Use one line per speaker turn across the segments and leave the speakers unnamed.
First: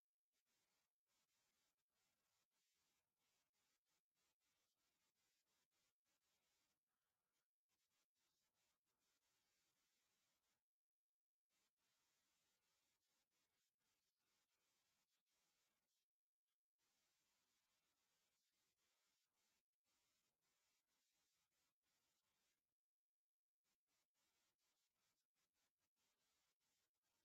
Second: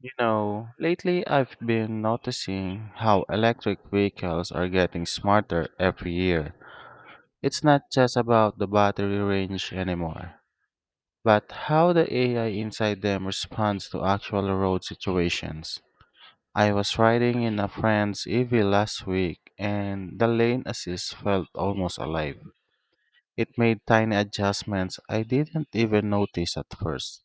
You know, lately I've been noticing how electric vehicles are getting smarter every year. It's not just about the battery range anymore, but how the AI inside them responds to actual road situations. I was riding in a friend's EV last week and the lane assist felt almost alive. It made tiny adjustments I didn't even notice at first.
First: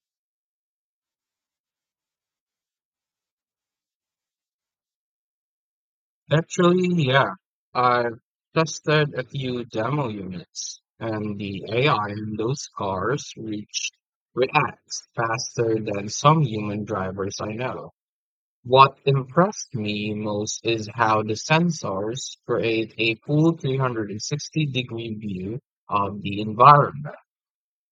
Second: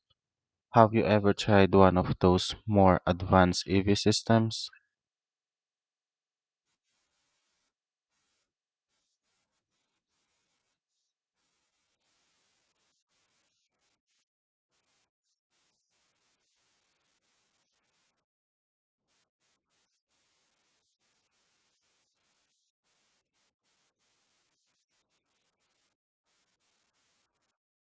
Have you ever tried one of those more advanced EV systems?
Actually, yeah. I've tested a few demo units, and the AI in those cars reach reacts faster than some human drivers I know. What impressed me most is how the sensors create a full 360-degree view of the environment.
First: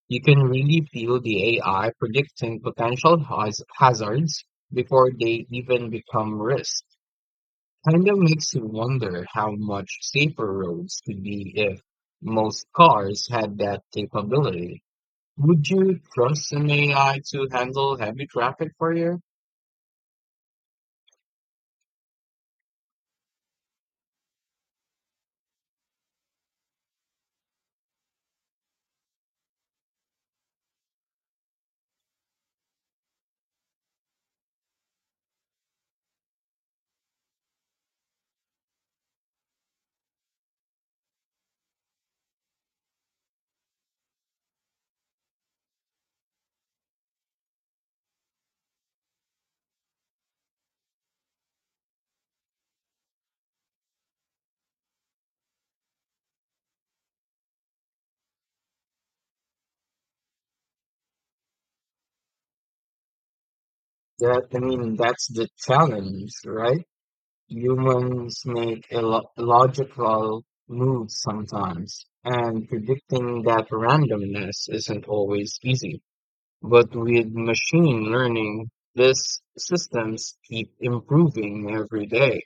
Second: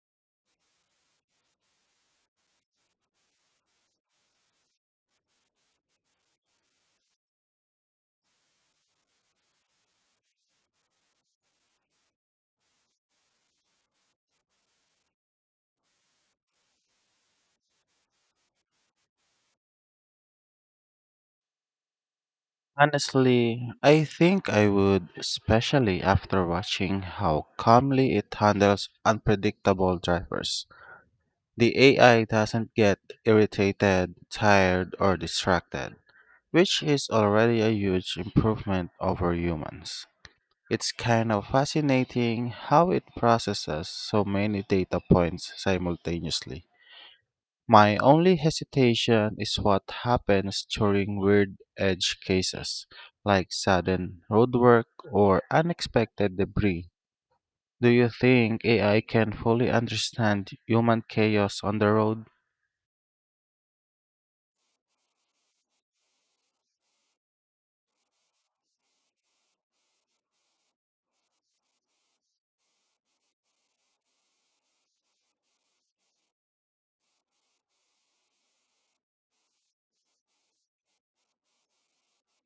You can really feel the AI predicting potential hazards before they even become risks. Kind of makes you wonder how much safer roads could be if most cars had that capability. Would you trust an AI to handle heavy traffic for you?
Honestly, I think I would, especially after watching how calmly it handles unpredictable drivers. The AI doesn't get irritated, tired, or distracted, which is already a huge improvement over humans. It's kind of fascinating how it processes so many data points simultaneously. My only hesitation is what happens during weird edge cases, like sudden roadwork or unexpected debris. Do you think AI can fully understand human chaos on the road?
That, I mean, that's the challenge, right? Humans make illogical moves sometimes, and predicting that randomness isn't always easy. But with machine learning, these systems keep improving every day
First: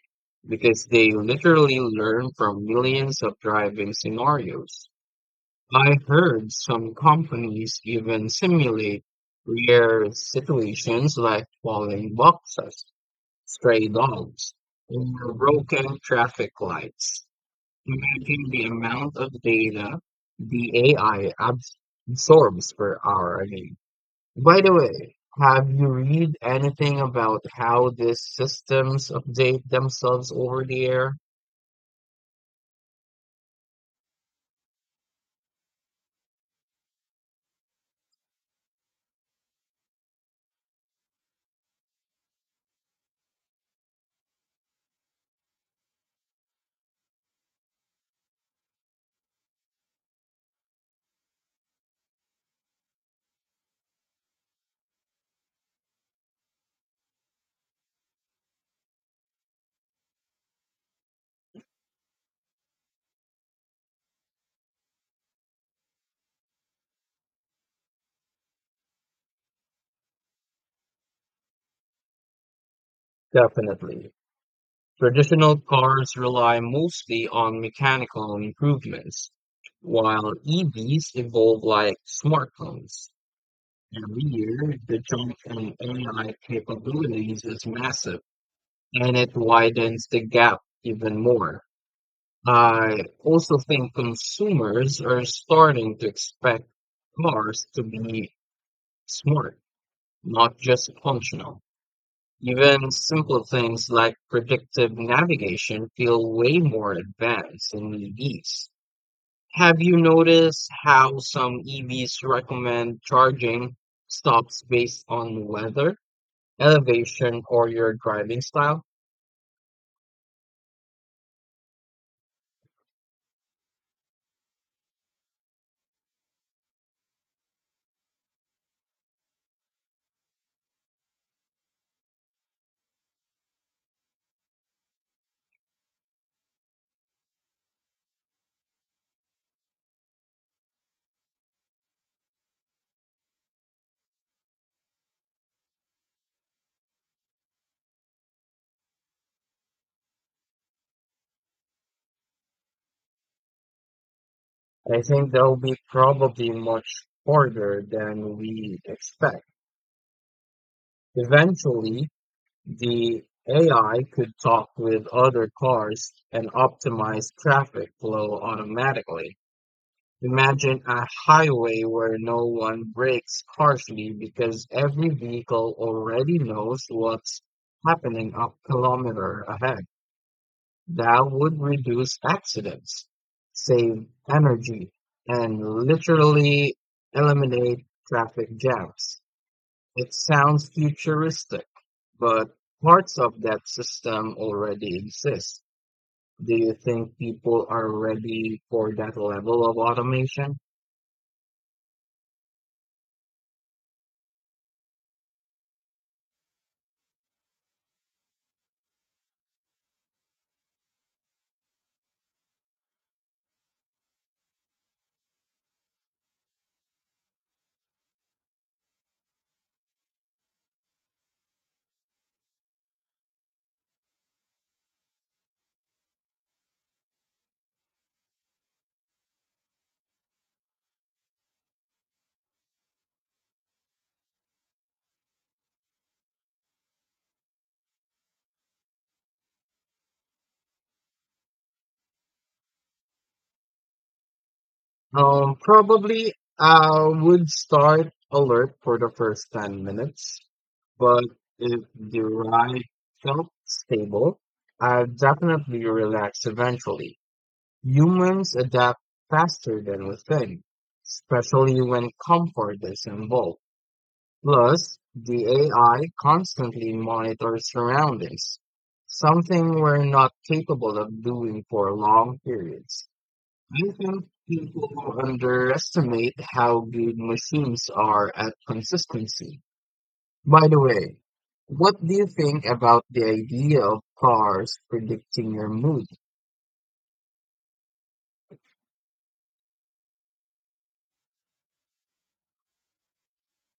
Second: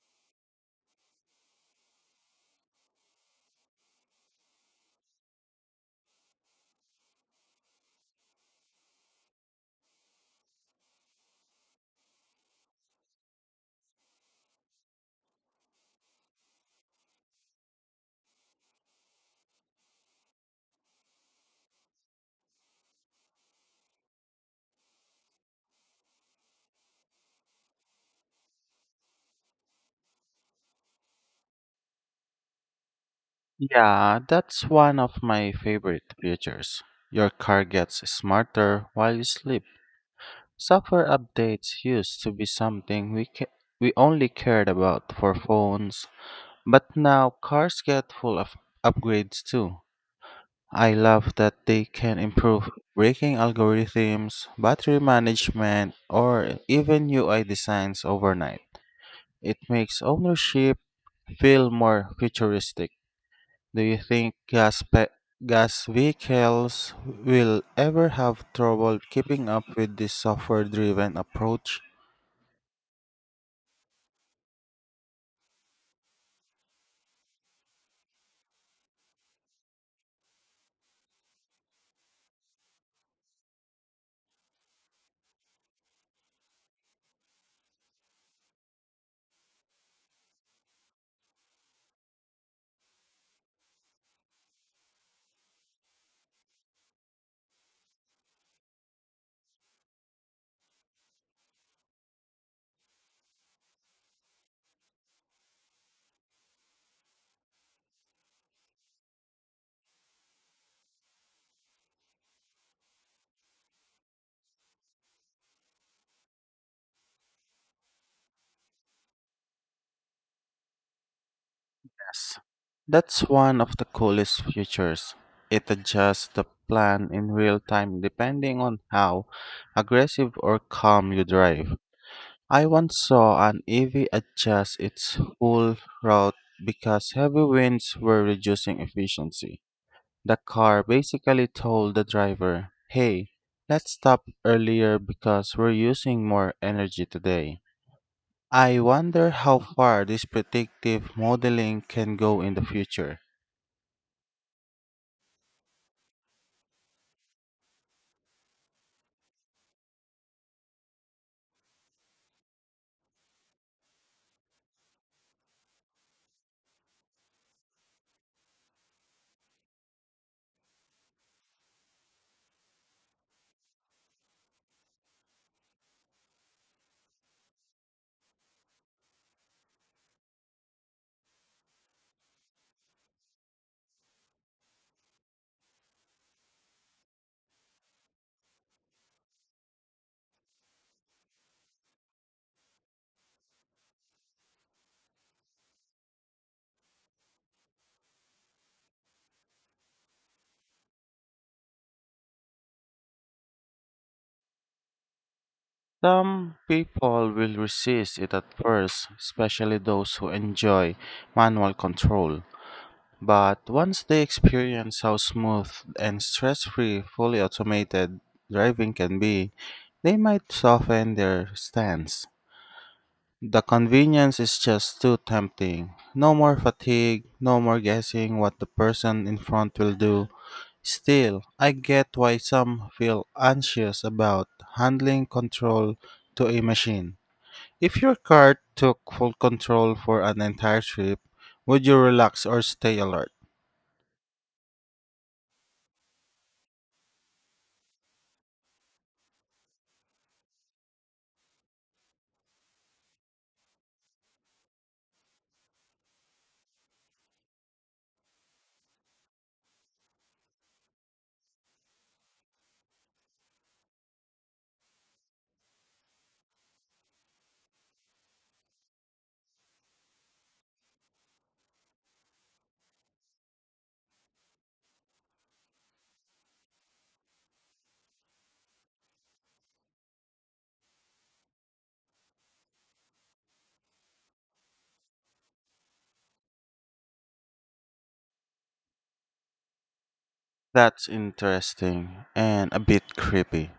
because they literally learn from millions of driving scenarios. I heard some companies even simulate rare situations like falling boxes, stray dogs, or broken traffic lights. Imagine the amount of data the AI absorbs per hour again. By the way, have you read anything about how these systems update themselves over the air?
Yeah, that's one of my favorite features. Your car gets smarter while you sleep. Software updates used to be something we only cared about for phones, but now cars get full of upgrades too. I love that they can improve braking algorithms, battery management, or even UI designs overnight. It makes ownership feel more futuristic. Do you think gas vehicles will ever have trouble keeping up with this software-driven approach?
Definitely. Traditional cars rely mostly on mechanical improvements, while EVs evolve like smartphones. Every year, the jump in AI capabilities is massive, and it widens the gap even more. I also think consumers are starting to expect cars to be smart, not just functional. Even simple things like predictive navigation feel way more advanced in EVs. Have you noticed how some EVs recommend charging stops based on weather, elevation, or your driving style?
Yes. That's one of the coolest features. It adjusts the plan in real time depending on how aggressive or calm you drive. I once saw an EV adjust its full route because heavy winds were reducing efficiency. The car basically told the driver, "Hey, let's stop earlier because we're using more energy today." I wonder how far this predictive modeling can go in the future.
I think that will be probably much harder than we expect. Eventually, the AI could talk with other cars and optimize traffic flow automatically. Imagine a highway where no one brakes harshly because every vehicle already knows what's happening a kilometer ahead. That would reduce accidents, save energy, and literally eliminate traffic jams. It sounds futuristic, but parts of that system already exist. Do you think people are ready for that level of automation?
Some people will resist it at first, especially those who enjoy manual control. But once they experience how smooth and stress free fully automated driving can be, they might soften their stance. The convenience is just too tempting. No more fatigue, no more guessing what the person in front will do. Still, I get why some feel anxious about handling control to a machine. If your car took full control for an entire trip, would you relax or stay alert?
Probably I would start alert for the first 10 minutes, but if the ride felt stable, I'd definitely relax eventually. Humans adapt faster than we think, especially when comfort is involved. Plus, the AI constantly monitors surroundings, something we're not capable of doing for long periods. I think people underestimate how good machines are at consistency. By the way, what do you think about the idea of cars predicting your mood?
That's interesting and a bit creepy,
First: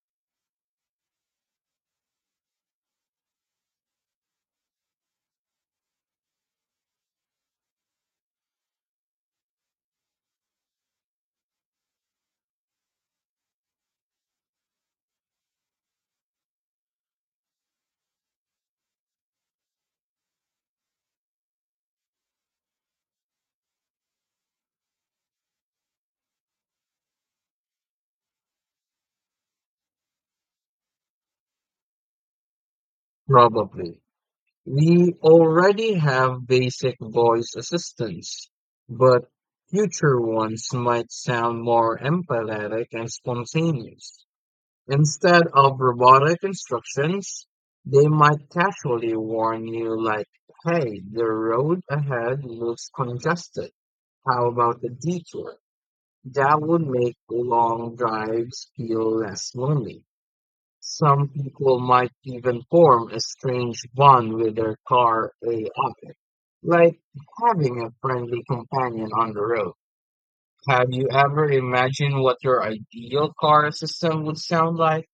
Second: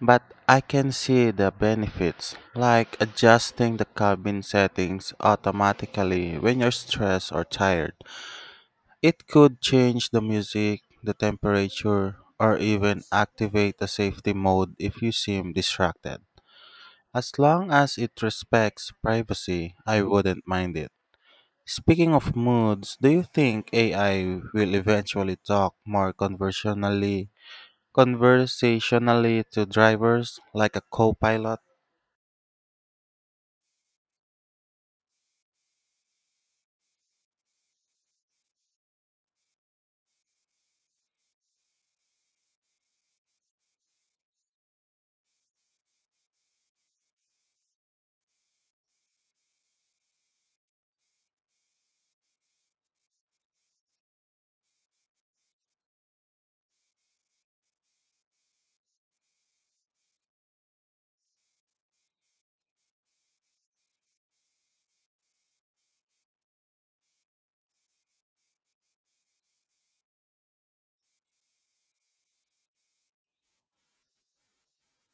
but I can see the benefits, like adjusting the cabin settings automatically when you're stressed or tired. It could change the music, the temperature, or even activate the safety mode if you seem distracted. As long as it respects privacy, I wouldn't mind it. Speaking of moods, do you think AI will eventually talk more conversationally to drivers like a co-pilot?
Probably. We already have basic voice assistants, but future ones might sound more empathetic and spontaneous. Instead of robotic instructions, they might casually warn you, like, hey, the road ahead looks congested. How about a detour? That would make long drives feel less lonely. Some people might even form a strange bond with their car AI, like having a friendly companion on the road. Have you ever imagined what your ideal car system would sound like?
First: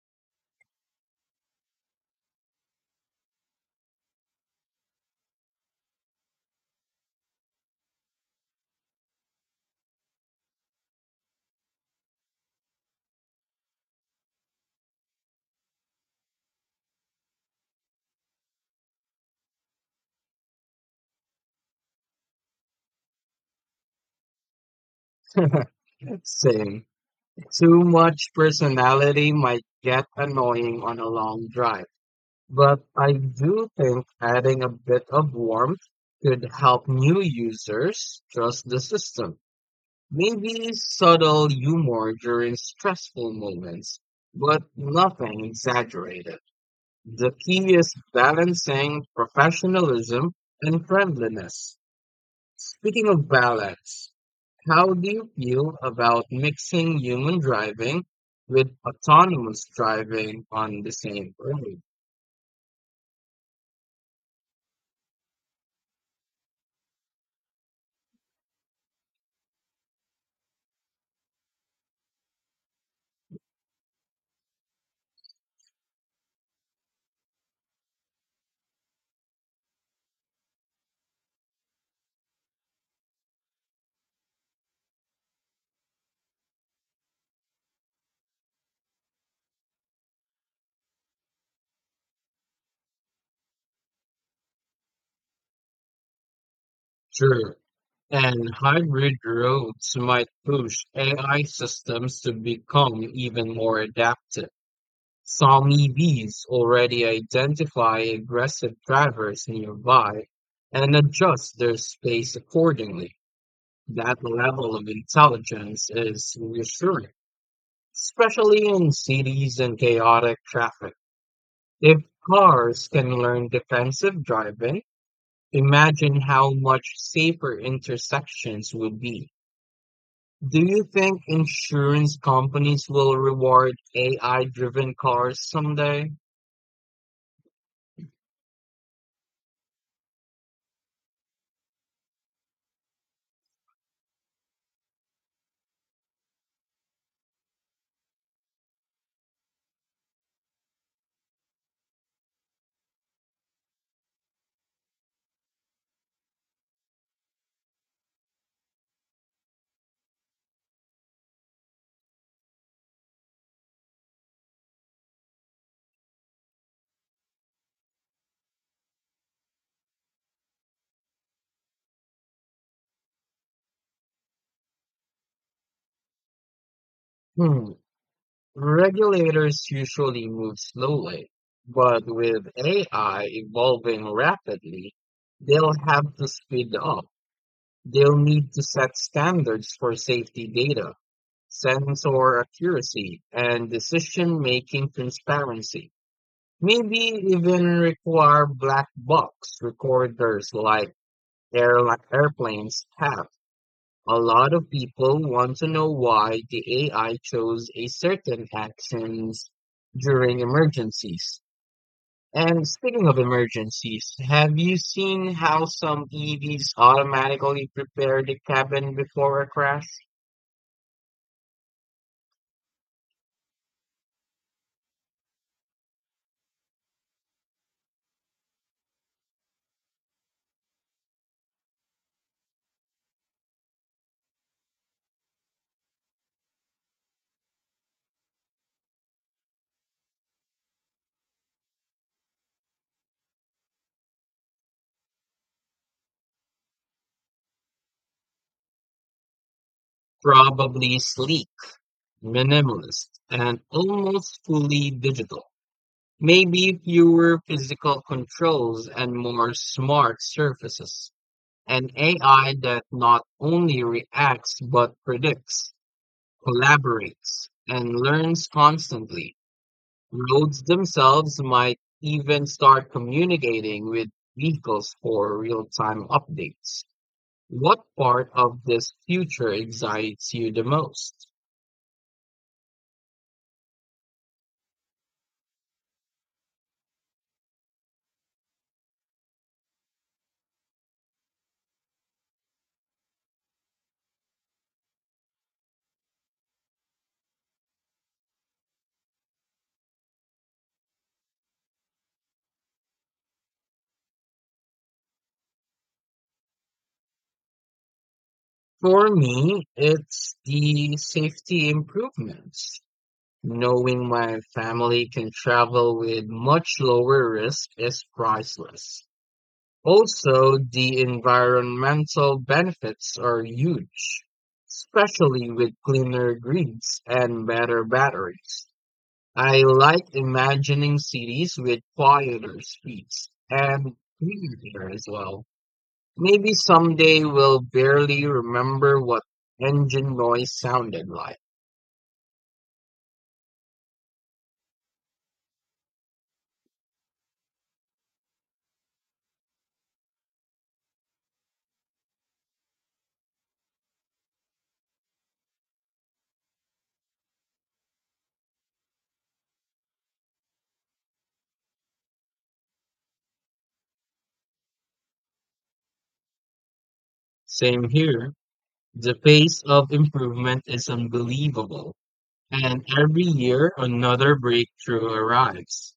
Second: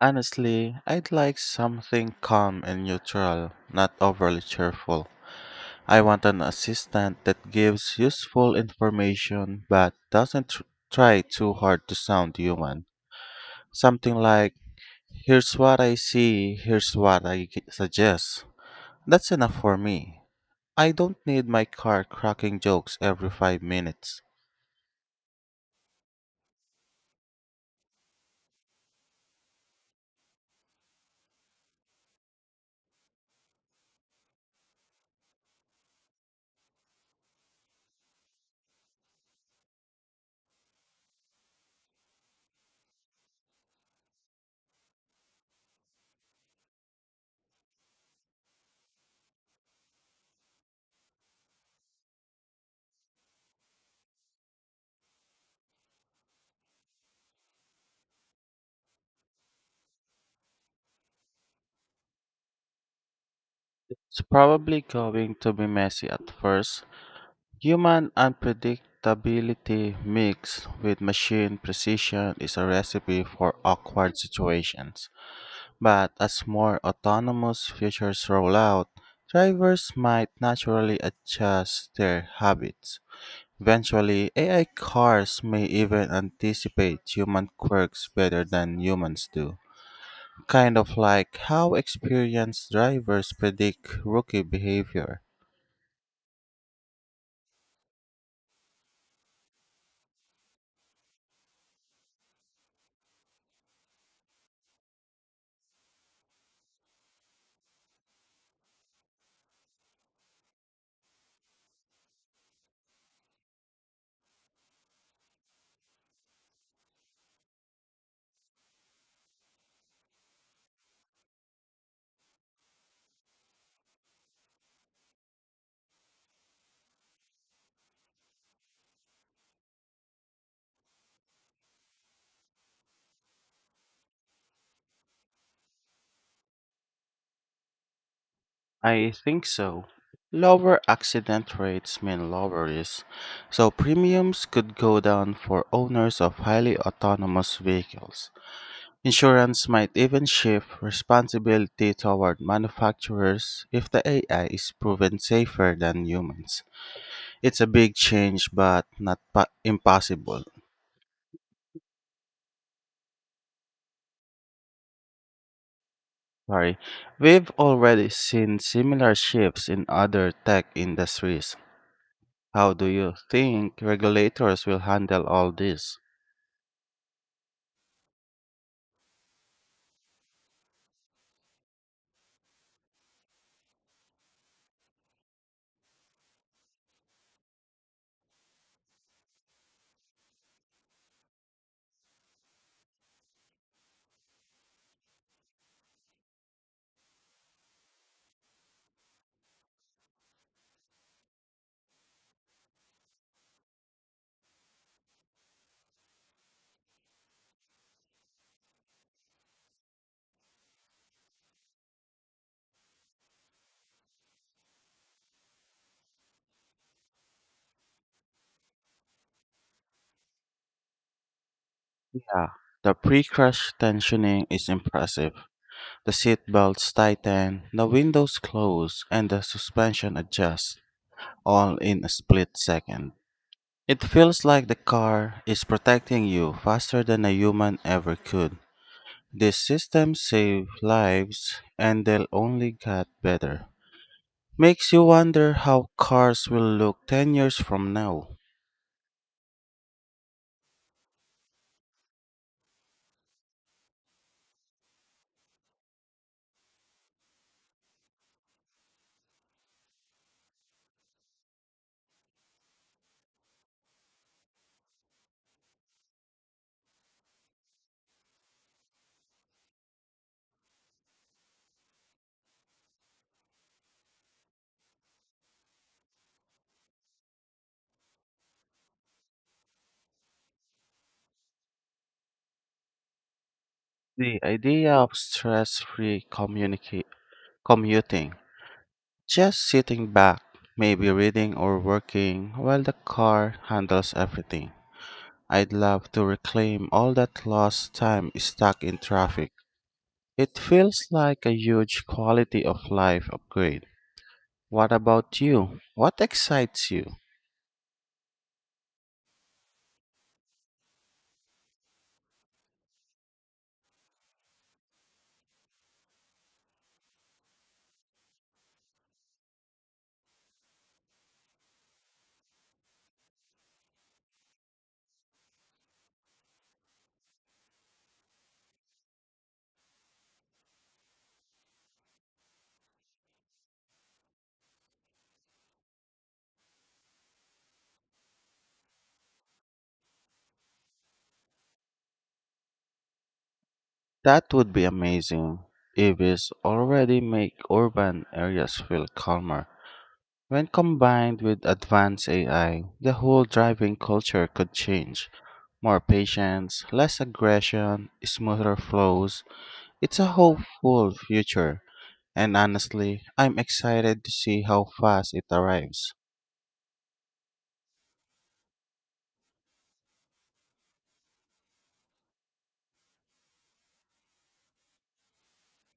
Honestly, I'd like something calm and neutral, not overly cheerful. I want an assistant that gives useful information but doesn't tr- try too hard to sound human. Something like, "Here's what I see, here's what I g- suggest." That's enough for me. I don't need my car cracking jokes every 5 minutes.
Same. Too much personality might get annoying on a long drive, but I do think adding a bit of warmth could help new users trust the system. Maybe subtle humor during stressful moments, but nothing exaggerated. The key is balancing professionalism and friendliness. Speaking of balance, how do you feel about mixing human driving with autonomous driving on the same road?
It's probably going to be messy at first. Human unpredictability mixed with machine precision is a recipe for awkward situations. But as more autonomous features roll out, drivers might naturally adjust their habits. Eventually, AI cars may even anticipate human quirks better than humans do. Kind of like how experienced drivers predict rookie behavior.
Sure. And hybrid roads might push AI systems to become even more adaptive. Some EVs already identify aggressive drivers nearby and adjust their space accordingly. That level of intelligence is reassuring, especially in cities and chaotic traffic. If cars can learn defensive driving, imagine how much safer intersections would be. Do you think insurance companies will reward AI driven cars someday?
I think so. Lower accident rates mean lower risk, so premiums could go down for owners of highly autonomous vehicles. Insurance might even shift responsibility toward manufacturers if the AI is proven safer than humans. It's a big change, but not pa- impossible. Sorry. We've already seen similar shifts in other tech industries. How do you think regulators will handle all this?
Hmm. Regulators usually move slowly, but with AI evolving rapidly, they'll have to speed up. They'll need to set standards for safety data, sensor accuracy, and decision-making transparency. Maybe even require black box recorders like airli airplanes have. A lot of people want to know why the AI chose a certain actions during emergencies. And speaking of emergencies, have you seen how some EVs automatically prepare the cabin before a crash?
Yeah, the pre-crash tensioning is impressive. The seat belts tighten, the windows close, and the suspension adjusts, all in a split second. It feels like the car is protecting you faster than a human ever could. These systems save lives, and they'll only get better. Makes you wonder how cars will look 10 years from now.
Probably sleek, minimalist, and almost fully digital. Maybe fewer physical controls and more smart surfaces. An AI that not only reacts but predicts. Collaborates, and learns constantly. Roads themselves might even start communicating with vehicles for real time updates. What part of this future excites you the most?
The idea of commuting. Just sitting back, maybe reading or working while the car handles everything. I'd love to reclaim all that lost time stuck in traffic. It feels like a huge quality of life upgrade. What about you? What excites you?
For me, it's the safety improvements. Knowing my family can travel with much lower risk is priceless. Also the environmental benefits are huge, especially with cleaner grids and better batteries. I like imagining cities with quieter streets and cleaner air as well. Maybe someday we'll barely remember what engine noise sounded like.
That would be amazing. EVs already make urban areas feel calmer. When combined with advanced AI, the whole driving culture could change. More patience, less aggression, smoother flows. It's a hopeful future, and honestly, I'm excited to see how fast it arrives.
Same here. The pace of improvement is unbelievable. And every year another breakthrough arrives.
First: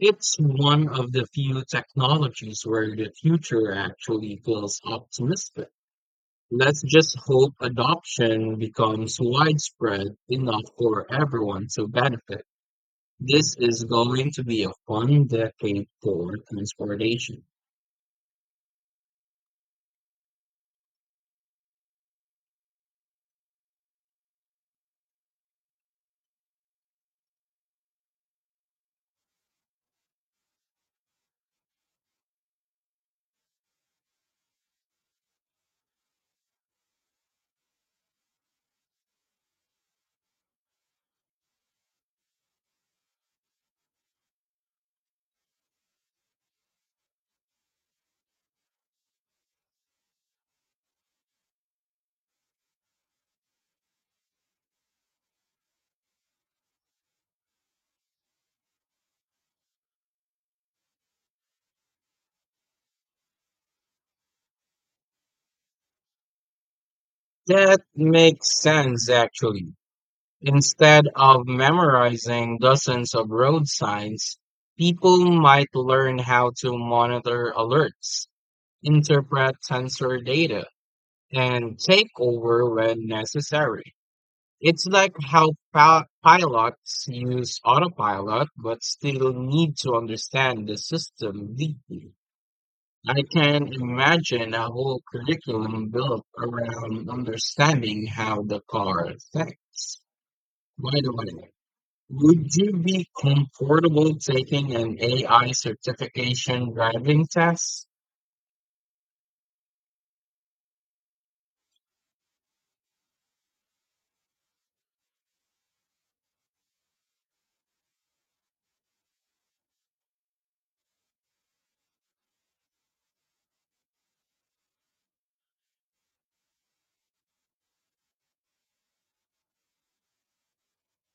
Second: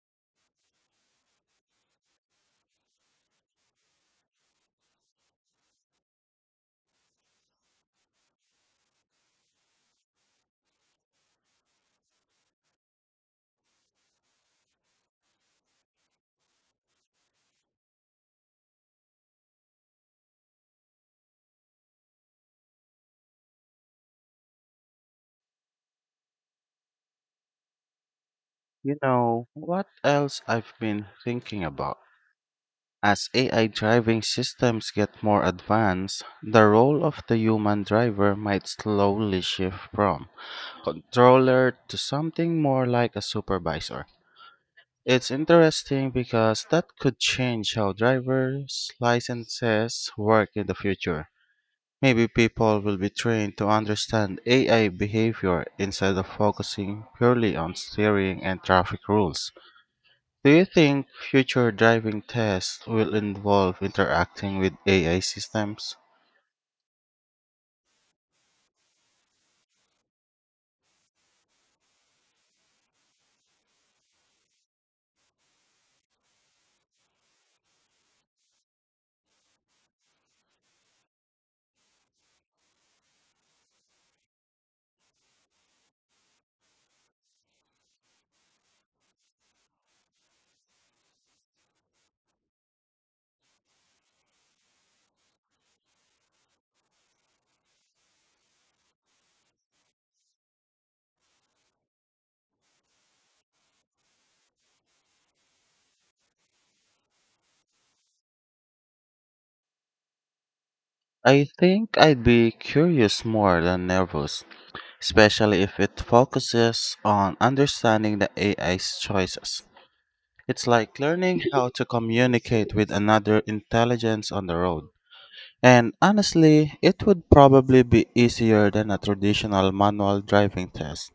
It's one of the few technologies where the future actually feels optimistic. Let's just hope adoption becomes widespread enough for everyone to benefit. This is going to be a fun decade for transportation.
You know what else I've been thinking about? As AI driving systems get more advanced, the role of the human driver might slowly shift from controller to something more like a supervisor. It's interesting because that could change how drivers' licenses work in the future. Maybe people will be trained to understand AI behavior instead of focusing purely on steering and traffic rules. Do you think future driving tests will involve interacting with AI systems?
That makes sense, actually. Instead of memorizing dozens of road signs, people might learn how to monitor alerts, interpret sensor data, and take over when necessary. It's like how pilots use autopilot but still need to understand the system deeply. I can imagine a whole curriculum built around understanding how the car thinks. By the way, would you be comfortable taking an AI certification driving test?
I think I'd be curious more than nervous, especially if it focuses on understanding the AI's choices. It's like learning how to communicate with another intelligence on the road. And honestly, it would probably be easier than a traditional manual driving test.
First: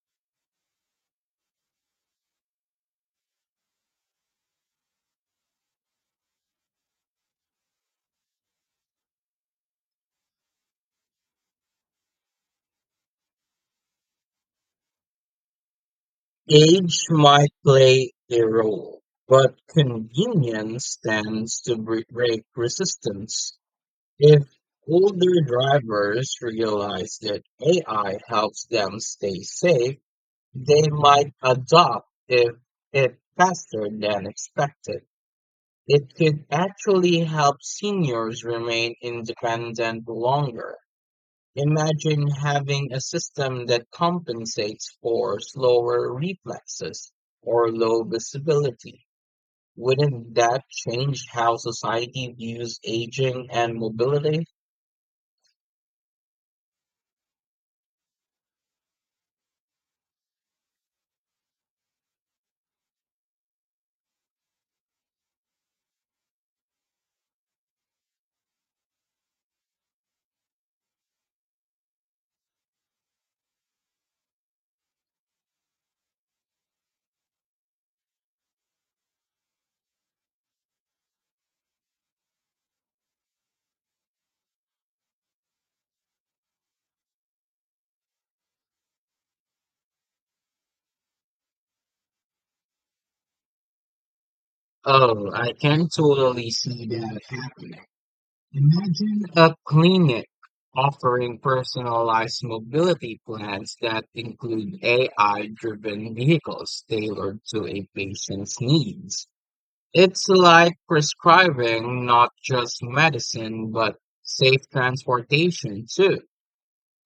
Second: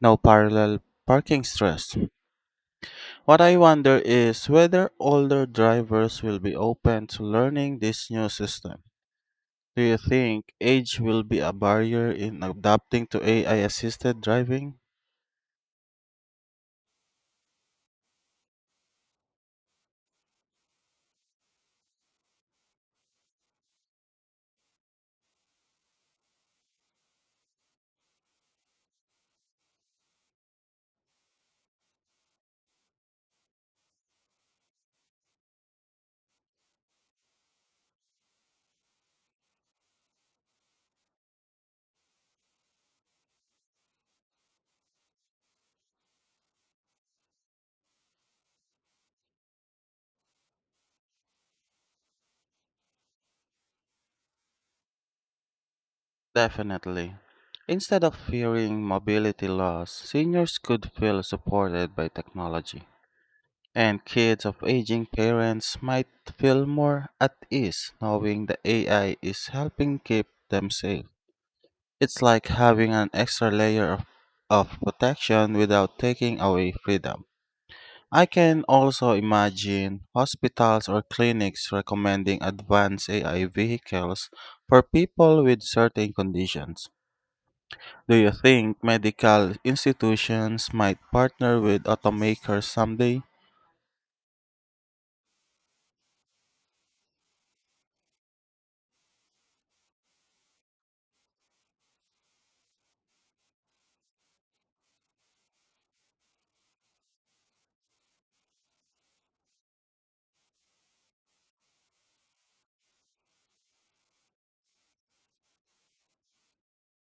No parallel parking stress. What I wonder is whether older drivers will be open to learning this new system. Do you think age will be a barrier in adapting to AI assisted driving?
Age might play a role, but convenience tends to break resistance. If older drivers realize that AI helps them stay safe, they might adopt if it faster than expected. It could actually help seniors remain independent longer. Imagine having a system that compensates for slower reflexes or low visibility. Wouldn't that change how society views aging and mobility?
Definitely. Instead of fearing mobility loss, seniors could feel supported by technology. And kids of aging parents might feel more at ease knowing the AI is helping keep them safe. It's like having an extra layer of protection without taking away freedom. I can also imagine hospitals or clinics recommending advanced AI vehicles for people with certain conditions. Do you think medical institutions might partner with automakers someday?
Oh, I can totally see that happening. Imagine a clinic offering personalized mobility plans that include AI driven vehicles tailored to a patient's needs. It's like prescribing not just medicine, but safe transportation too.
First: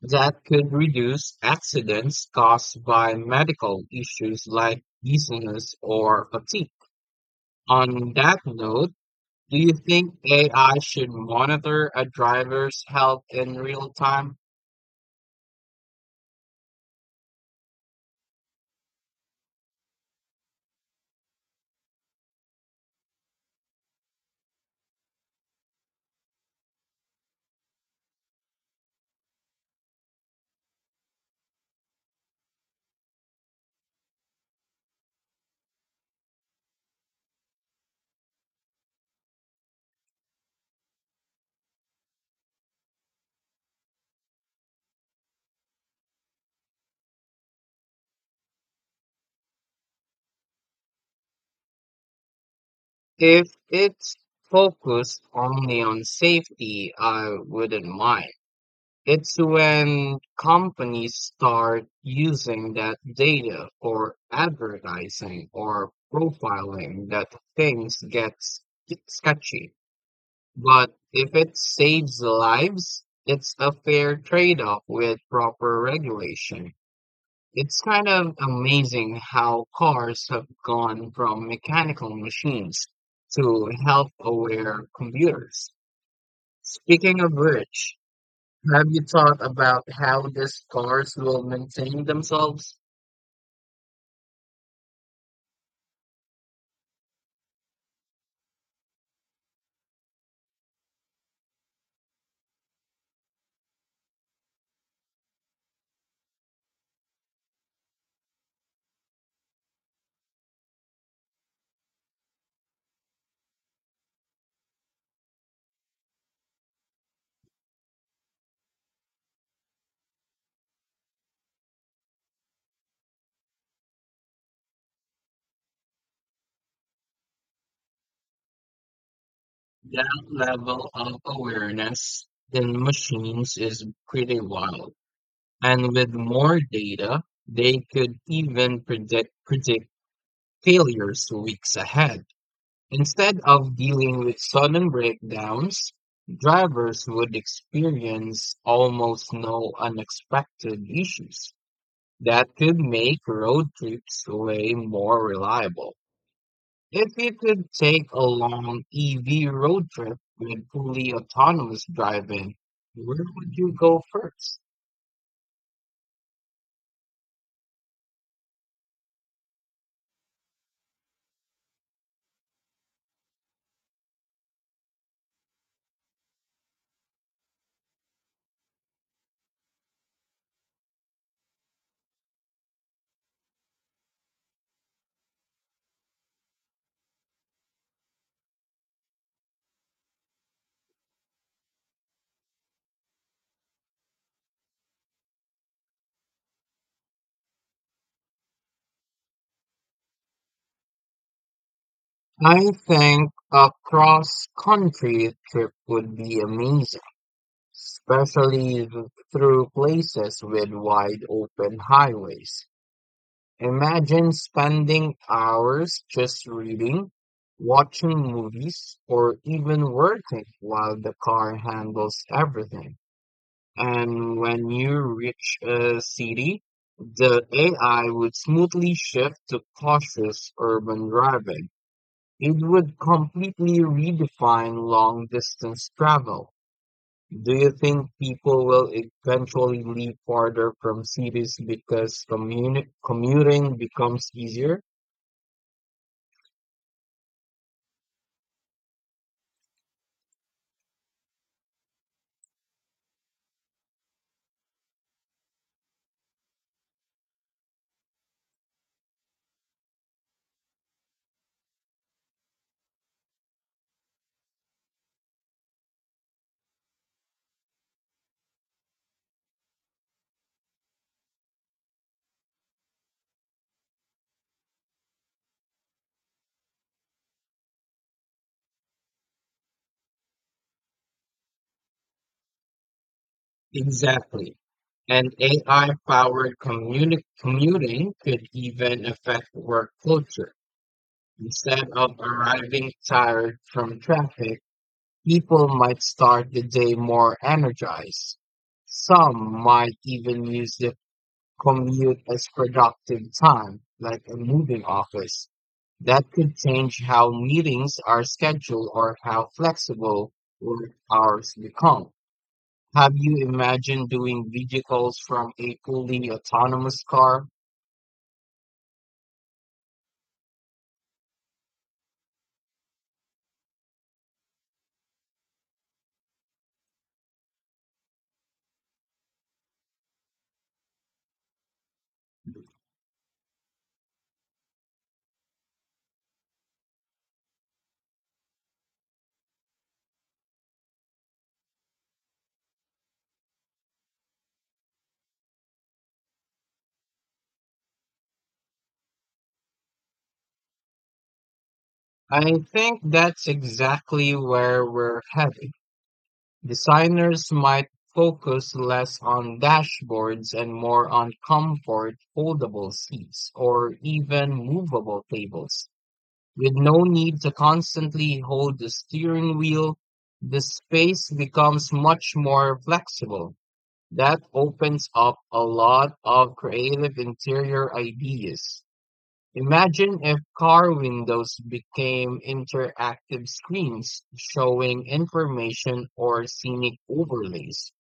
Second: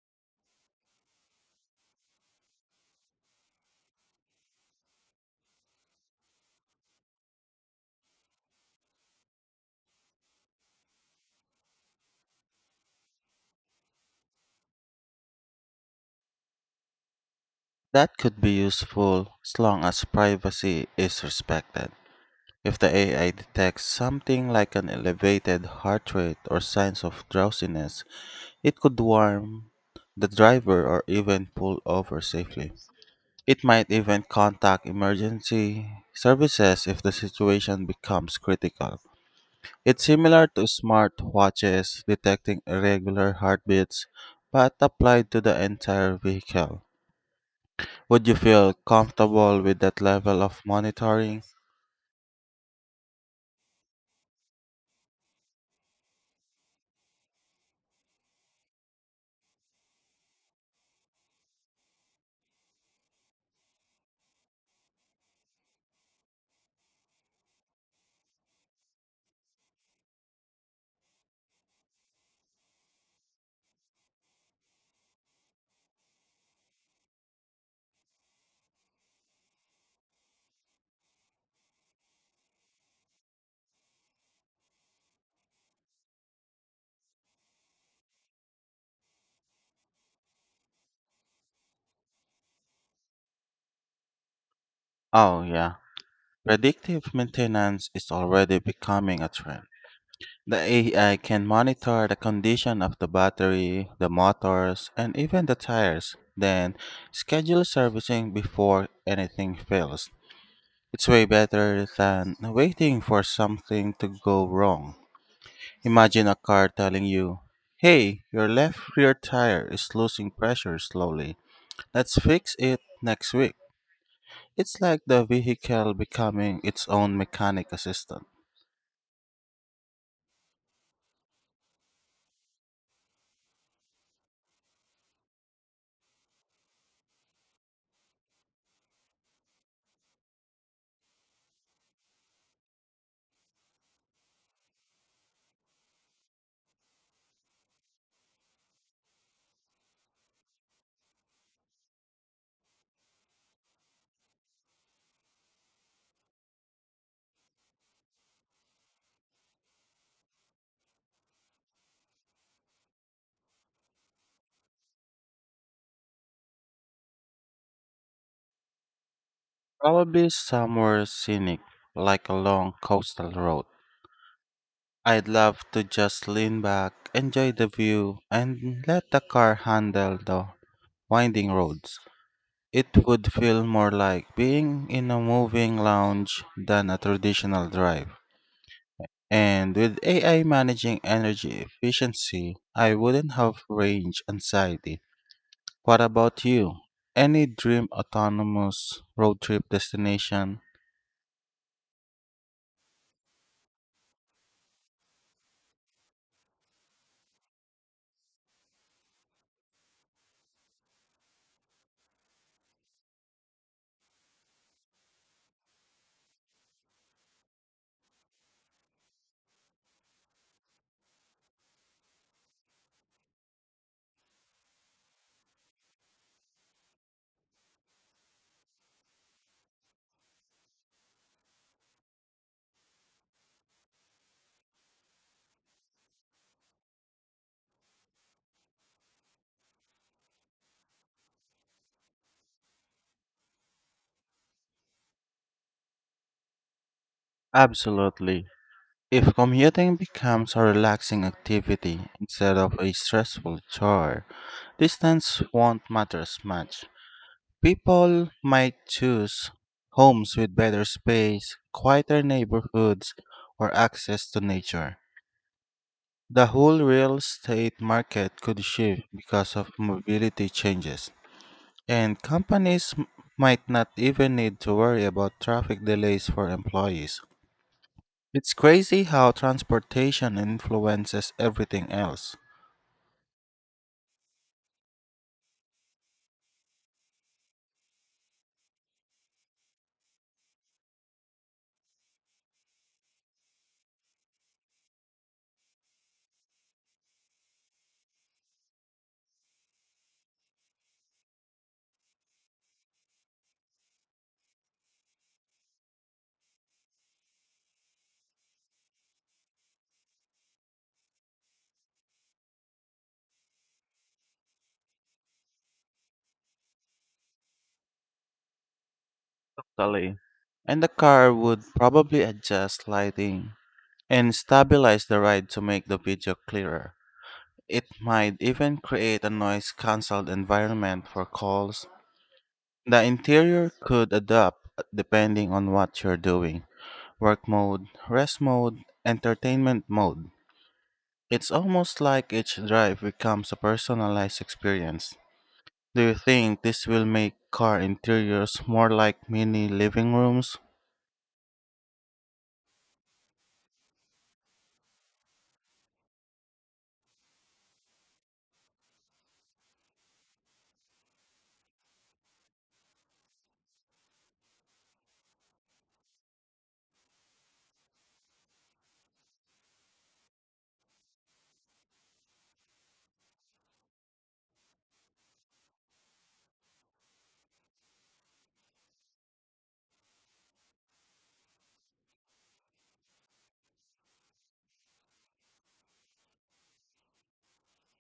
That could reduce accidents caused by medical issues like dizziness or fatigue. On that note, do you think AI should monitor a driver's health in real time?
That could be useful as long as privacy is respected. If the AI detects something like an elevated heart rate or signs of drowsiness, it could warn the driver or even pull over safely. It might even contact emergency services if the situation becomes critical. It's similar to smartwatches detecting irregular heartbeats, but applied to the entire vehicle. Would you feel comfortable with that level of monitoring?
If it's focused only on safety, I wouldn't mind. It's when companies start using that data for advertising or profiling that things get sketchy. But if it saves lives, it's a fair trade off with proper regulation. It's kind of amazing how cars have gone from mechanical machines to health aware computers. Speaking of which, have you thought about how the scars will maintain themselves?
Oh, yeah. Predictive maintenance is already becoming a trend. The AI can monitor the condition of the battery, the motors, and even the tires, then schedule servicing before anything fails. It's way better than waiting for something to go wrong. Imagine a car telling you, "Hey, your left rear tire is losing pressure slowly. Let's fix it next week." It's like the vehicle becoming its own mechanic assistant.
That level of awareness in machines is pretty wild. And with more data, they could even predict failures weeks ahead. Instead of dealing with sudden breakdowns, drivers would experience almost no unexpected issues. That could make road trips way more reliable. If you could take a long EV road trip with fully autonomous driving, where would you go first?
Probably somewhere scenic, like along coastal road. I'd love to just lean back, enjoy the view, and let the car handle the winding roads. It would feel more like being in a moving lounge than a traditional drive. And with AI managing energy efficiency, I wouldn't have range anxiety. What about you? Any dream autonomous road trip destination?
I think a cross-country trip would be amazing, especially through places with wide open highways. Imagine spending hours just reading, watching movies, or even working while the car handles everything. And when you reach a city, the AI would smoothly shift to cautious urban driving. It would completely redefine long distance travel. Do you think people will eventually leave farther from cities because commuting becomes easier?
Absolutely. If commuting becomes a relaxing activity instead of a stressful chore, distance won't matter as much. People might choose homes with better space, quieter neighborhoods, or access to nature. The whole real estate market could shift because of mobility changes, and might not even need to worry about traffic delays for employees. It's crazy how transportation influences everything else.
Exactly. And AI powered commuting could even affect work culture. Instead of arriving tired from traffic, people might start the day more energized. Some might even use the commute as productive time, like a moving office. That could change how meetings are scheduled or how flexible work hours become. Have you imagined doing video calls from a fully autonomous car?
Totally. And the car would probably adjust lighting and stabilize the ride to make the video clearer. It might even create a noise cancelled environment for calls. The interior could adapt depending on what you're doing: work mode, rest mode, entertainment mode. It's almost like each drive becomes a personalized experience. Do you think this will make car interiors more like mini living rooms?
I think that's exactly where we're headed. Designers might focus less on dashboards and more on comfort, foldable seats, or even movable tables. With no need to constantly hold the steering wheel, the space becomes much more flexible. That opens up a lot of creative interior ideas. Imagine if car windows became interactive screens showing information or scenic overlays.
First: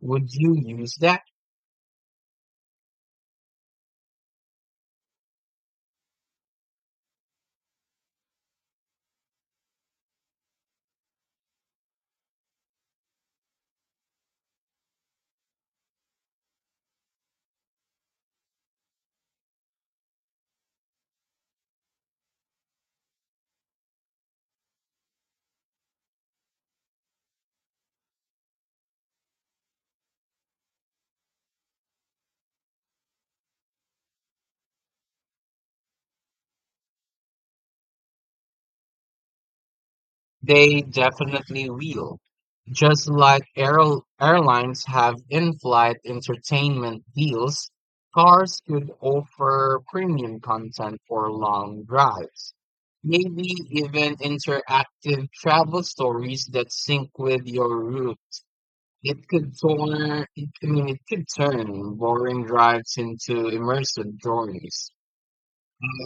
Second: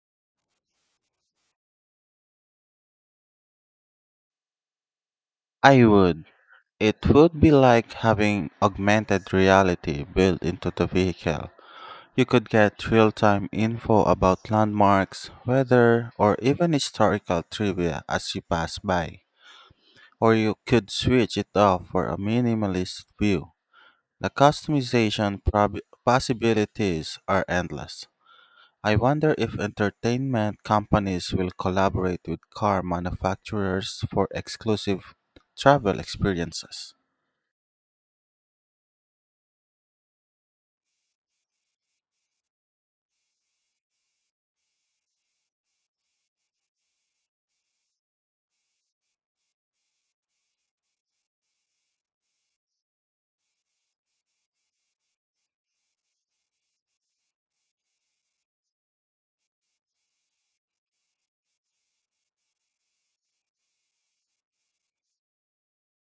Would you use that?
I would. It would be like having augmented reality built into the vehicle. You could get real time info about landmarks, weather, or even historical trivia as you pass by. Or you could switch it up for a minimalist view. The possibilities are endless. I wonder if entertainment companies will collaborate with car manufacturers for exclusive travel experiences.
They definitely will. Just like airlines have in-flight entertainment deals, cars could offer premium content for long drives. Maybe even interactive travel stories that sync with your route. It could turn, it, I mean, it could turn boring drives into immersive journeys.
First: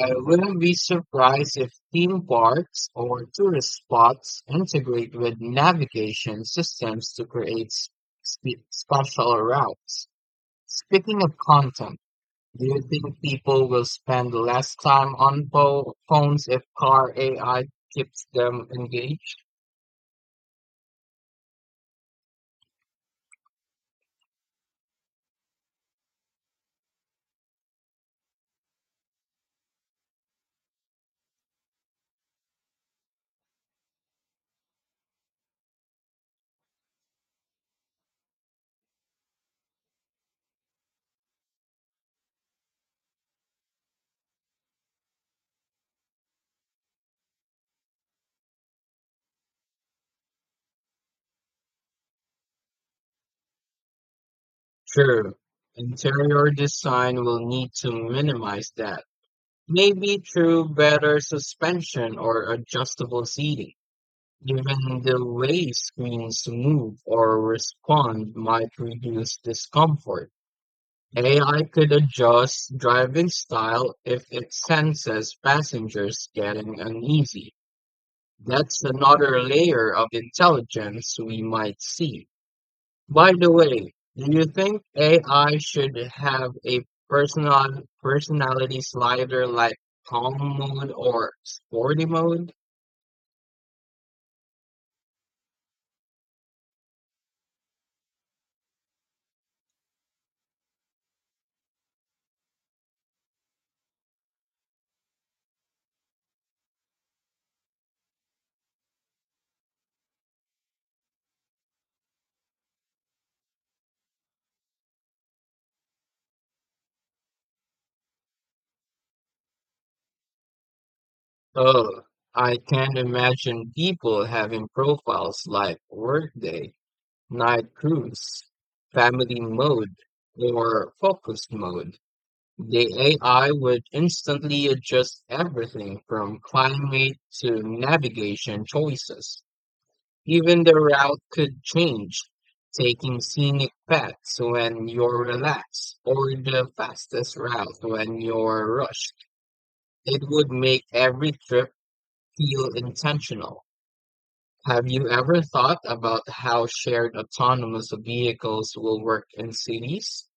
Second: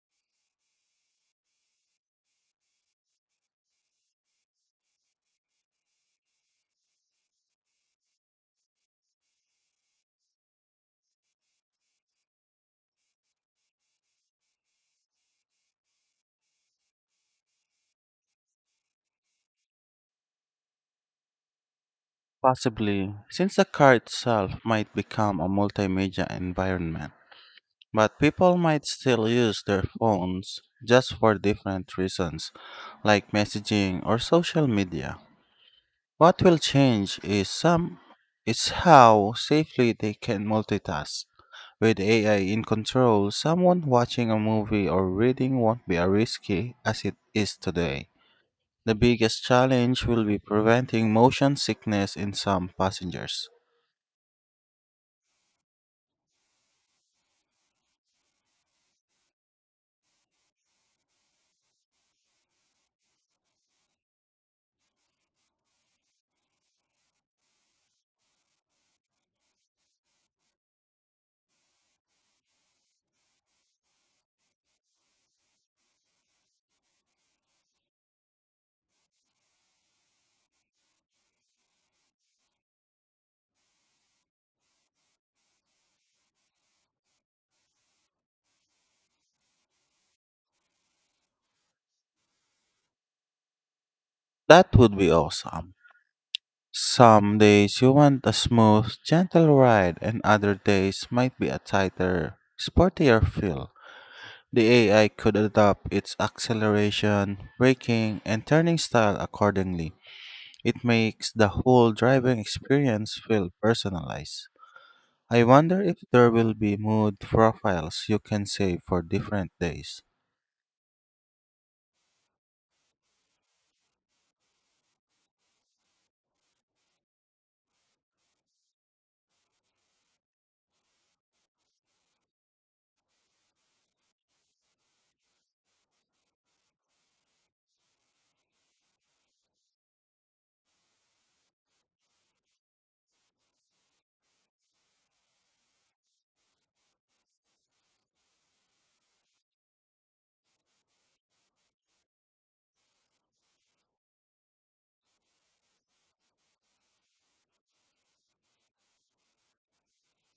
I wouldn't be surprised if theme parks or tourist spots integrate with navigation systems to create s- spe- special routes. Speaking of content, do you think people will spend less time on phones if car AI keeps them engaged?
Possibly, since the car itself might become a multimedia environment. But people might still use their phones just for different reasons, like messaging or social media. What will change is some is how safely they can multitask. With AI in control, someone watching a movie or reading won't be as risky as it is today. The biggest challenge will be preventing motion sickness in some passengers.
True. Interior design will need to minimize that. Maybe through better suspension or adjustable seating. Even the way screens move or respond might reduce discomfort. AI could adjust driving style if it senses passengers getting uneasy. That's another layer of intelligence we might see. By the way, do you think AI should have a personality slider like calm mode or sporty mode?
That would be awesome. Some days you want a smooth, gentle ride, and other days might be a tighter, sportier feel. The AI could adapt its acceleration, braking, and turning style accordingly. It makes the whole driving experience feel personalized. I wonder if there will be mood profiles you can save for different days.
Oh, I can't imagine people having profiles like workday, night cruise, family mode, or focus mode. The AI would instantly adjust everything from climate to navigation choices. Even the route could change, taking scenic paths when you're relaxed or the fastest route when you're rushed. It would make every trip feel intentional. Have you ever thought about how shared autonomous vehicles will work in cities?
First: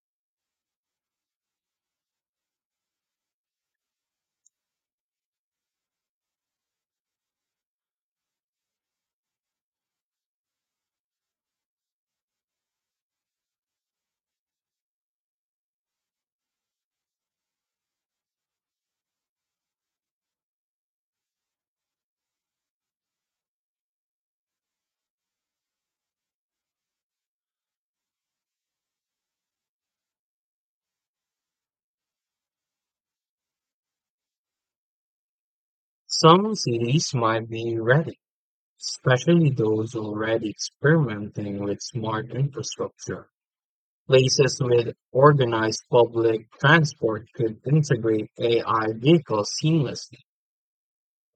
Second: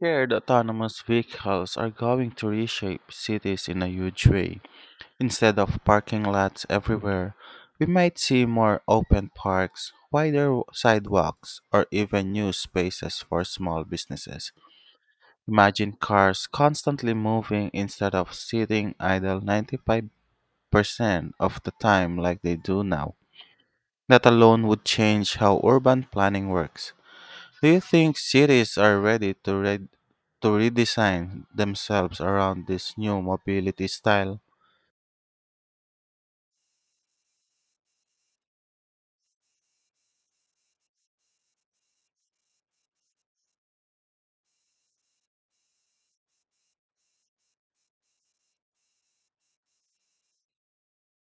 Shared autonomous vehicles are going to reshape cities in a huge way. Instead of parking lots everywhere, we might see more open parks, wider sidewalks, or even new spaces for small businesses. Imagine cars constantly moving instead of sitting idle 95% of the time like they do now. That alone would change how urban planning works. Do you think cities are ready to redesign themselves around this new mobility style?
Some cities might be ready, especially those already experimenting with smart infrastructure. Places with organized public transport could integrate AI vehicles seamlessly,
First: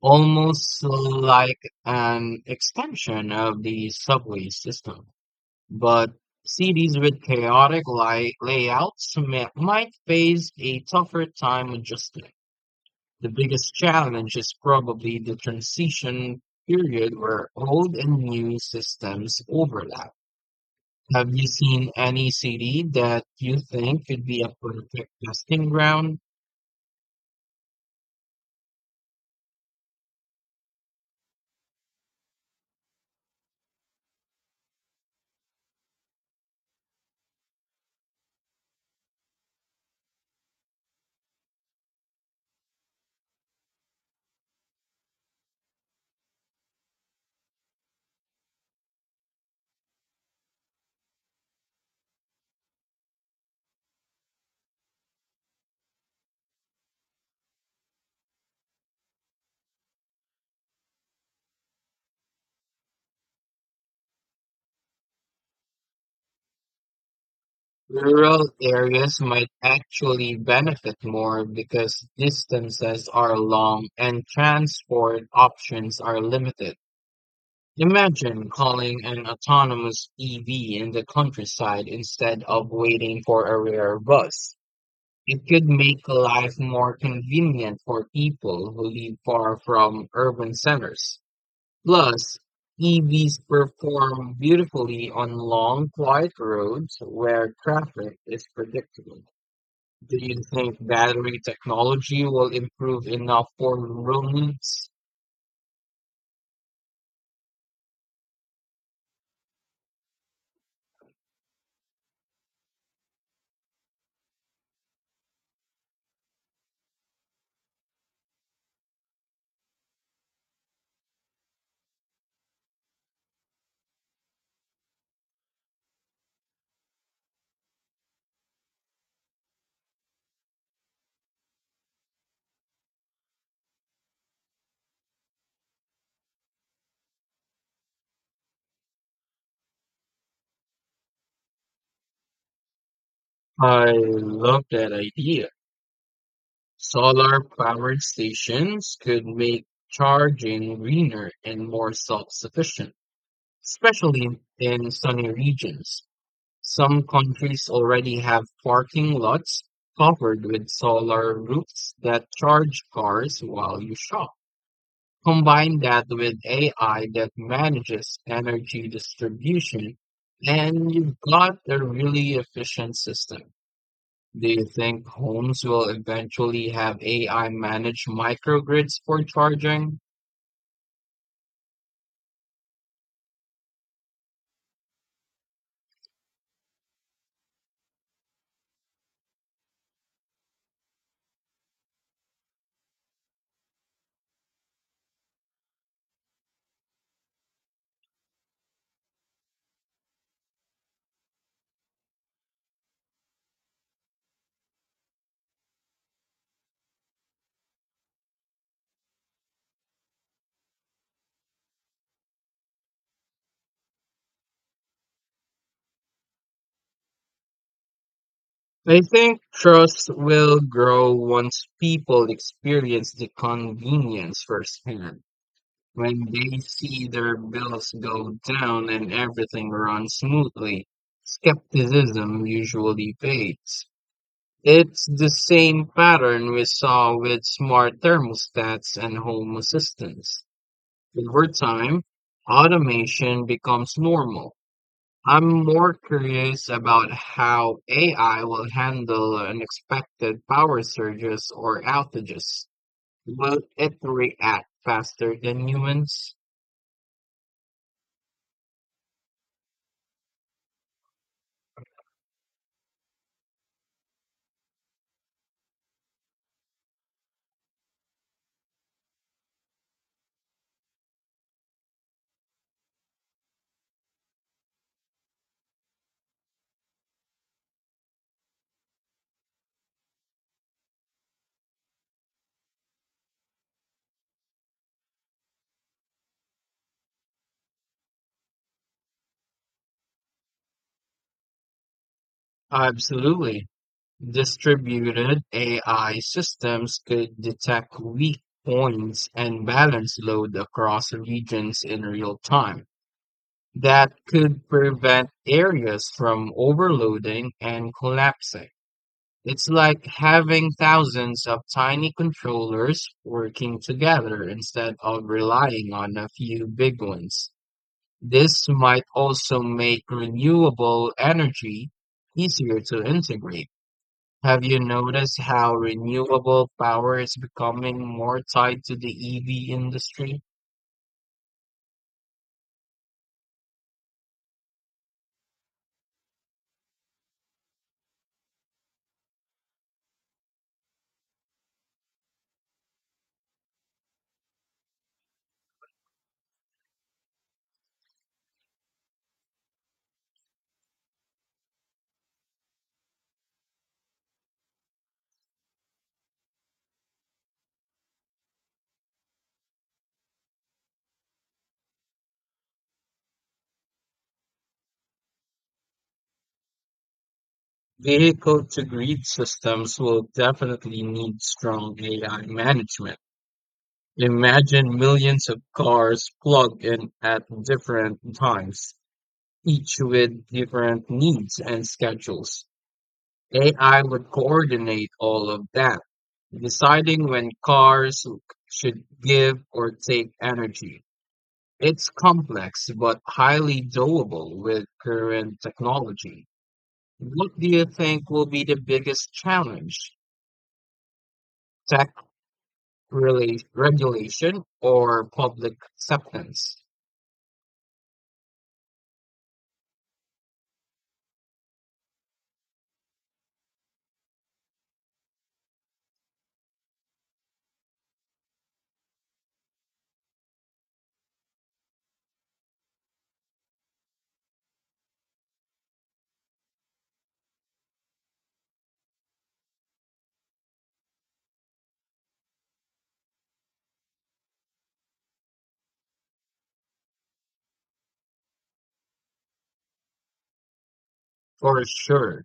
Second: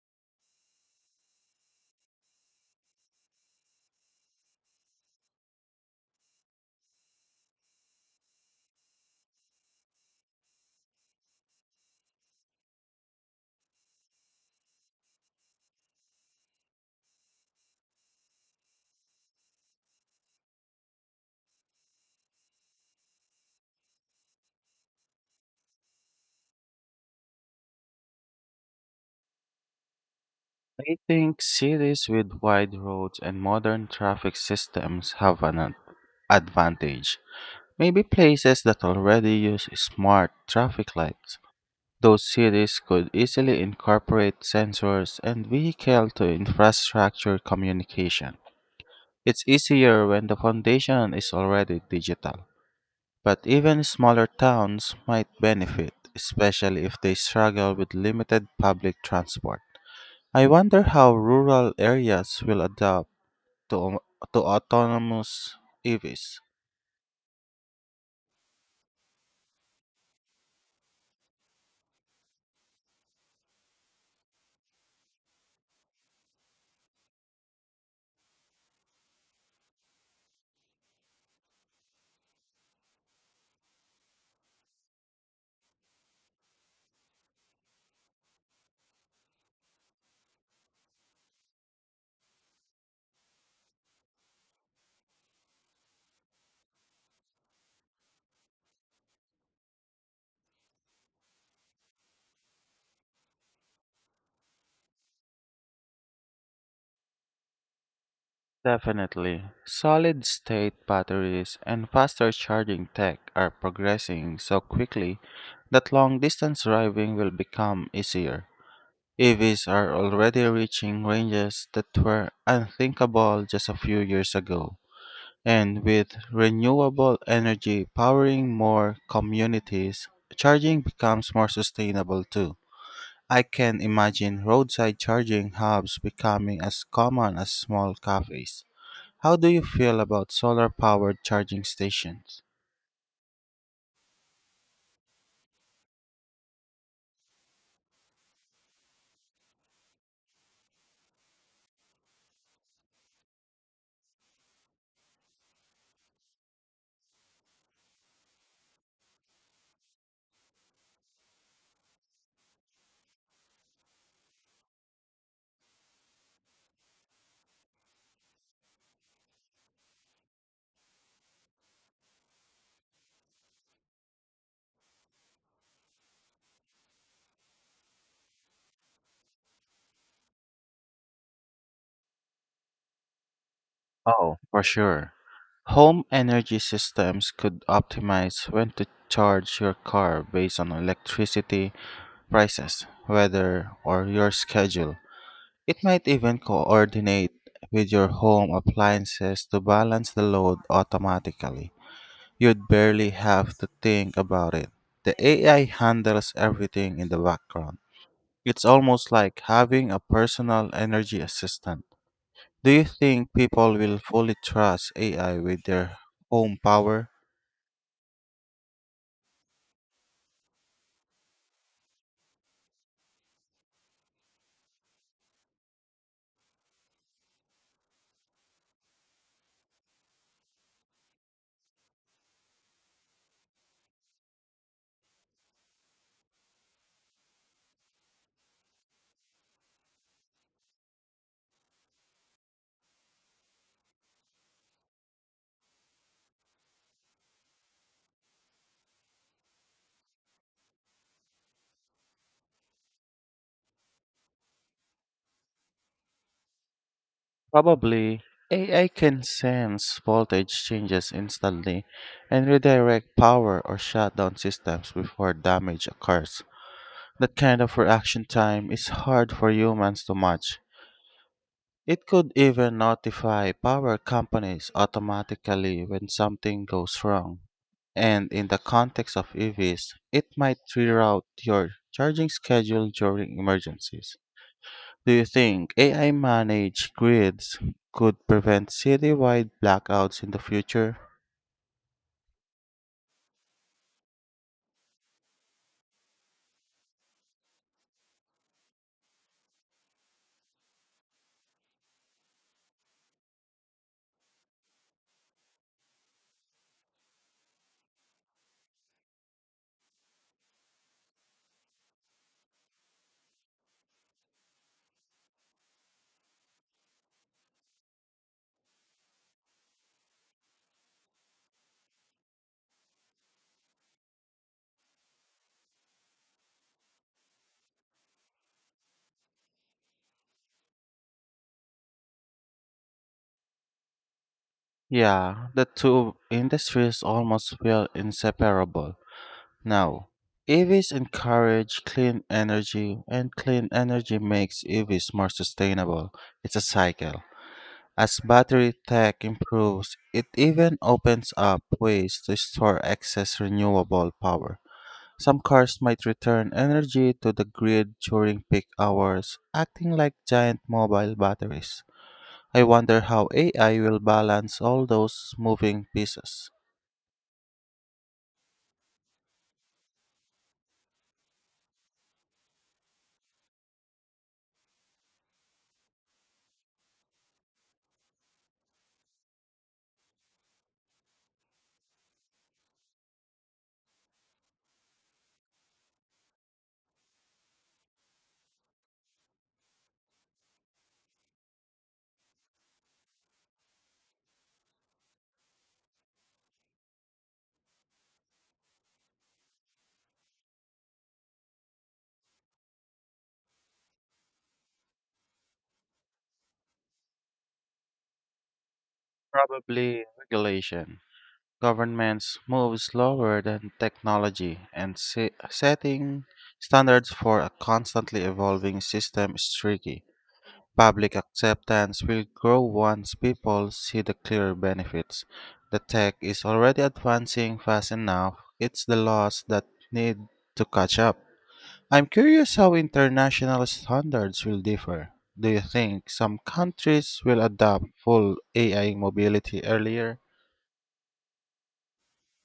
almost like an extension of the subway system. But cities with chaotic layouts might face a tougher time adjusting. The biggest challenge is probably the transition period where old and new systems overlap. Have you seen any city that you think could be a perfect testing ground?
I think cities with wide roads and modern traffic systems have an advantage. Maybe places that already use smart traffic lights. Those cities could easily incorporate sensors and vehicle to infrastructure communication. It's easier when the foundation is already digital. But even smaller towns might benefit, especially if they struggle with limited public transport. I wonder how rural areas will adapt to, to autonomous EVs.
Rural areas might actually benefit more because distances are long and transport options are limited. Imagine calling an autonomous EV in the countryside instead of waiting for a rare bus. It could make life more convenient for people who live far from urban centers. Plus, EVs perform beautifully on long, quiet roads where traffic is predictable. Do you think battery technology will improve enough for rural needs?
Definitely. Solid state batteries and faster charging tech are progressing so quickly that long distance driving will become easier. EVs are already reaching ranges that were unthinkable just a few years ago. And with renewable energy powering more communities, charging becomes more sustainable too. I can imagine roadside charging hubs becoming as common as small cafes. How do you feel about solar powered charging stations?
I love that idea. Solar powered stations could make charging greener and more self sufficient, especially in sunny regions. Some countries already have parking lots covered with solar roofs that charge cars while you shop. Combine that with AI that manages energy distribution, and you've got a really efficient system. Do you think homes will eventually have AI managed microgrids for charging?
Oh, for sure. Home energy systems could optimize when to charge your car based on electricity prices, weather, or your schedule. It might even coordinate with your home appliances to balance the load automatically. You'd barely have to think about it. The AI handles everything in the background. It's almost like having a personal energy assistant. Do you think people will fully trust AI with their home power?
I think trust will grow once people experience the convenience firsthand. When they see their bills go down and everything runs smoothly. Skepticism usually fades. It's the same pattern we saw with smart thermostats and home assistants. Over time, automation becomes normal. I'm more curious about how AI will handle unexpected power surges or outages. Will it react faster than humans?
Probably. AI can sense voltage changes instantly and redirect power or shut down systems before damage occurs. That kind of reaction time is hard for humans to match. It could even notify power companies automatically when something goes wrong. And in the context of EVs, it might reroute your charging schedule during emergencies. Do you think AI managed grids could prevent citywide blackouts in the future?
Absolutely. Distributed AI systems could detect weak points and balance load across regions in real time. That could prevent areas from overloading and collapsing. It's like having thousands of tiny controllers working together instead of relying on a few big ones. This might also make renewable energy easier to integrate. Have you noticed how renewable power is becoming more tied to the EV industry?
Yeah, the two industries almost feel inseparable. Now, EVs encourage clean energy, and clean energy makes EVs more sustainable. It's a cycle. As battery tech improves, it even opens up ways to store excess renewable power. Some cars might return energy to the grid during peak hours, acting like giant mobile batteries. I wonder how AI will balance all those moving pieces.
Vehicle to grid systems will definitely need strong AI management. Imagine millions of cars plugged in at different times, each with different needs and schedules. AI would coordinate all of that, deciding when cars should give or take energy. It's complex but highly doable with current technology. What do you think will be the biggest challenge? Tech, regulation, or public acceptance?
Probably regulation. Governments move slower than technology, and setting standards for a constantly evolving system is tricky. Public acceptance will grow once people see the clear benefits. The tech is already advancing fast enough, it's the laws that need to catch up. I'm curious how international standards will differ. Do you think some countries will adopt full AI mobility earlier?
For sure,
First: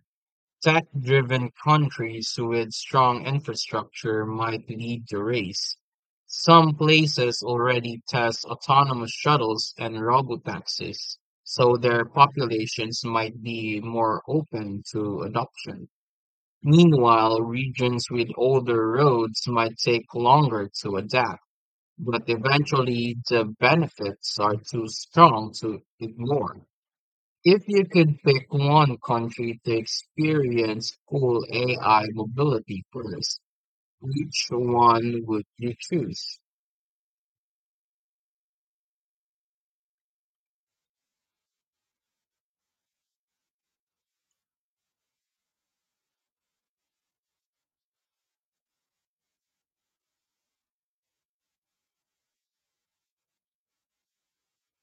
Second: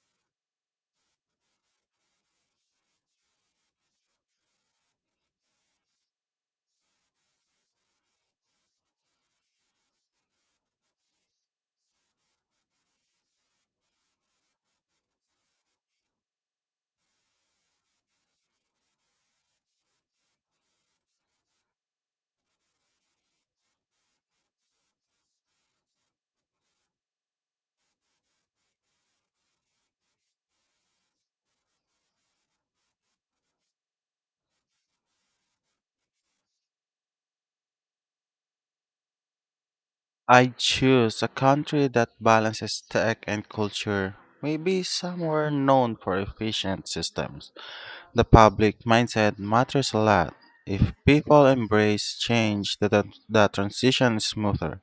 tech driven countries with strong infrastructure might lead the race. Some places already test autonomous shuttles and robotaxis, so their populations might be more open to adoption. Meanwhile, regions with older roads might take longer to adapt, but eventually the benefits are too strong to ignore. If you could pick one country to experience full AI mobility first, which one would you choose?
I choose a country that balances tech and culture, maybe somewhere known for efficient systems. The public mindset matters a lot. If people embrace change, the transition is smoother.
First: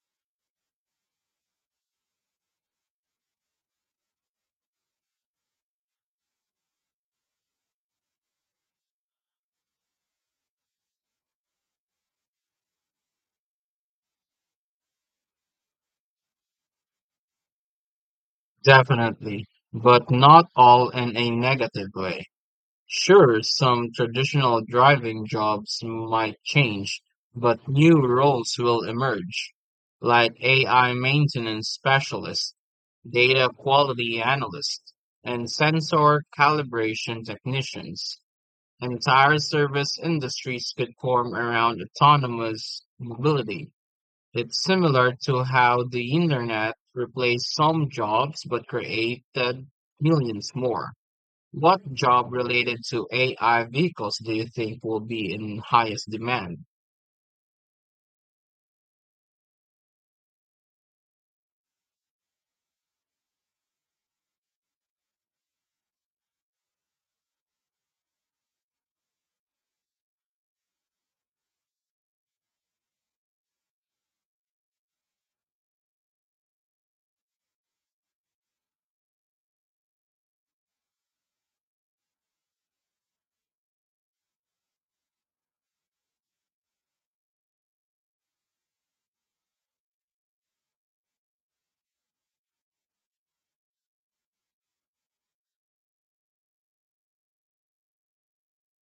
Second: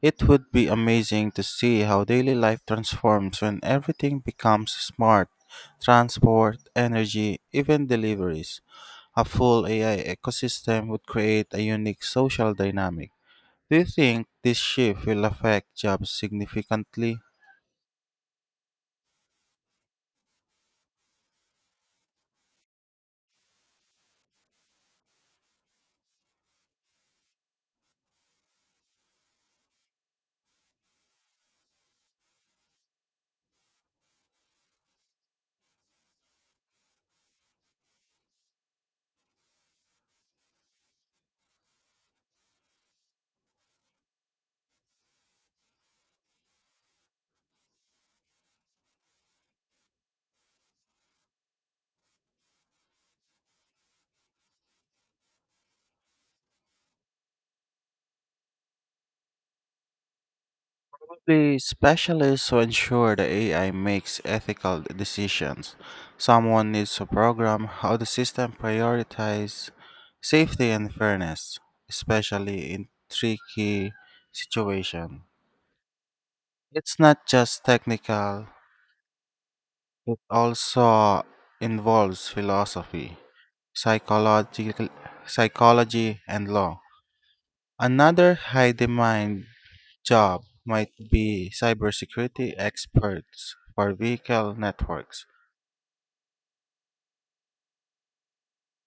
It would be amazing to see how daily life transforms when everything becomes smart transport, energy, even deliveries. A full AI ecosystem would create a unique social dynamic. Do you think this shift will affect jobs significantly?
Definitely, but not all in a negative way. Sure, some traditional driving jobs might change, but new roles will emerge, like AI maintenance specialists, data quality analysts, and sensor calibration technicians. Entire service industries could form around autonomous mobility. It's similar to how the internet replaced some jobs but created millions more. What job related to AI vehicles do you think will be in highest demand?
Only specialists who ensure the AI makes ethical decisions. Someone needs to program how the system prioritizes safety and fairness, especially in tricky situations. It's not just technical, it also involves philosophy, psychological psychology and law. Another high demand job might be cybersecurity experts for vehicle networks.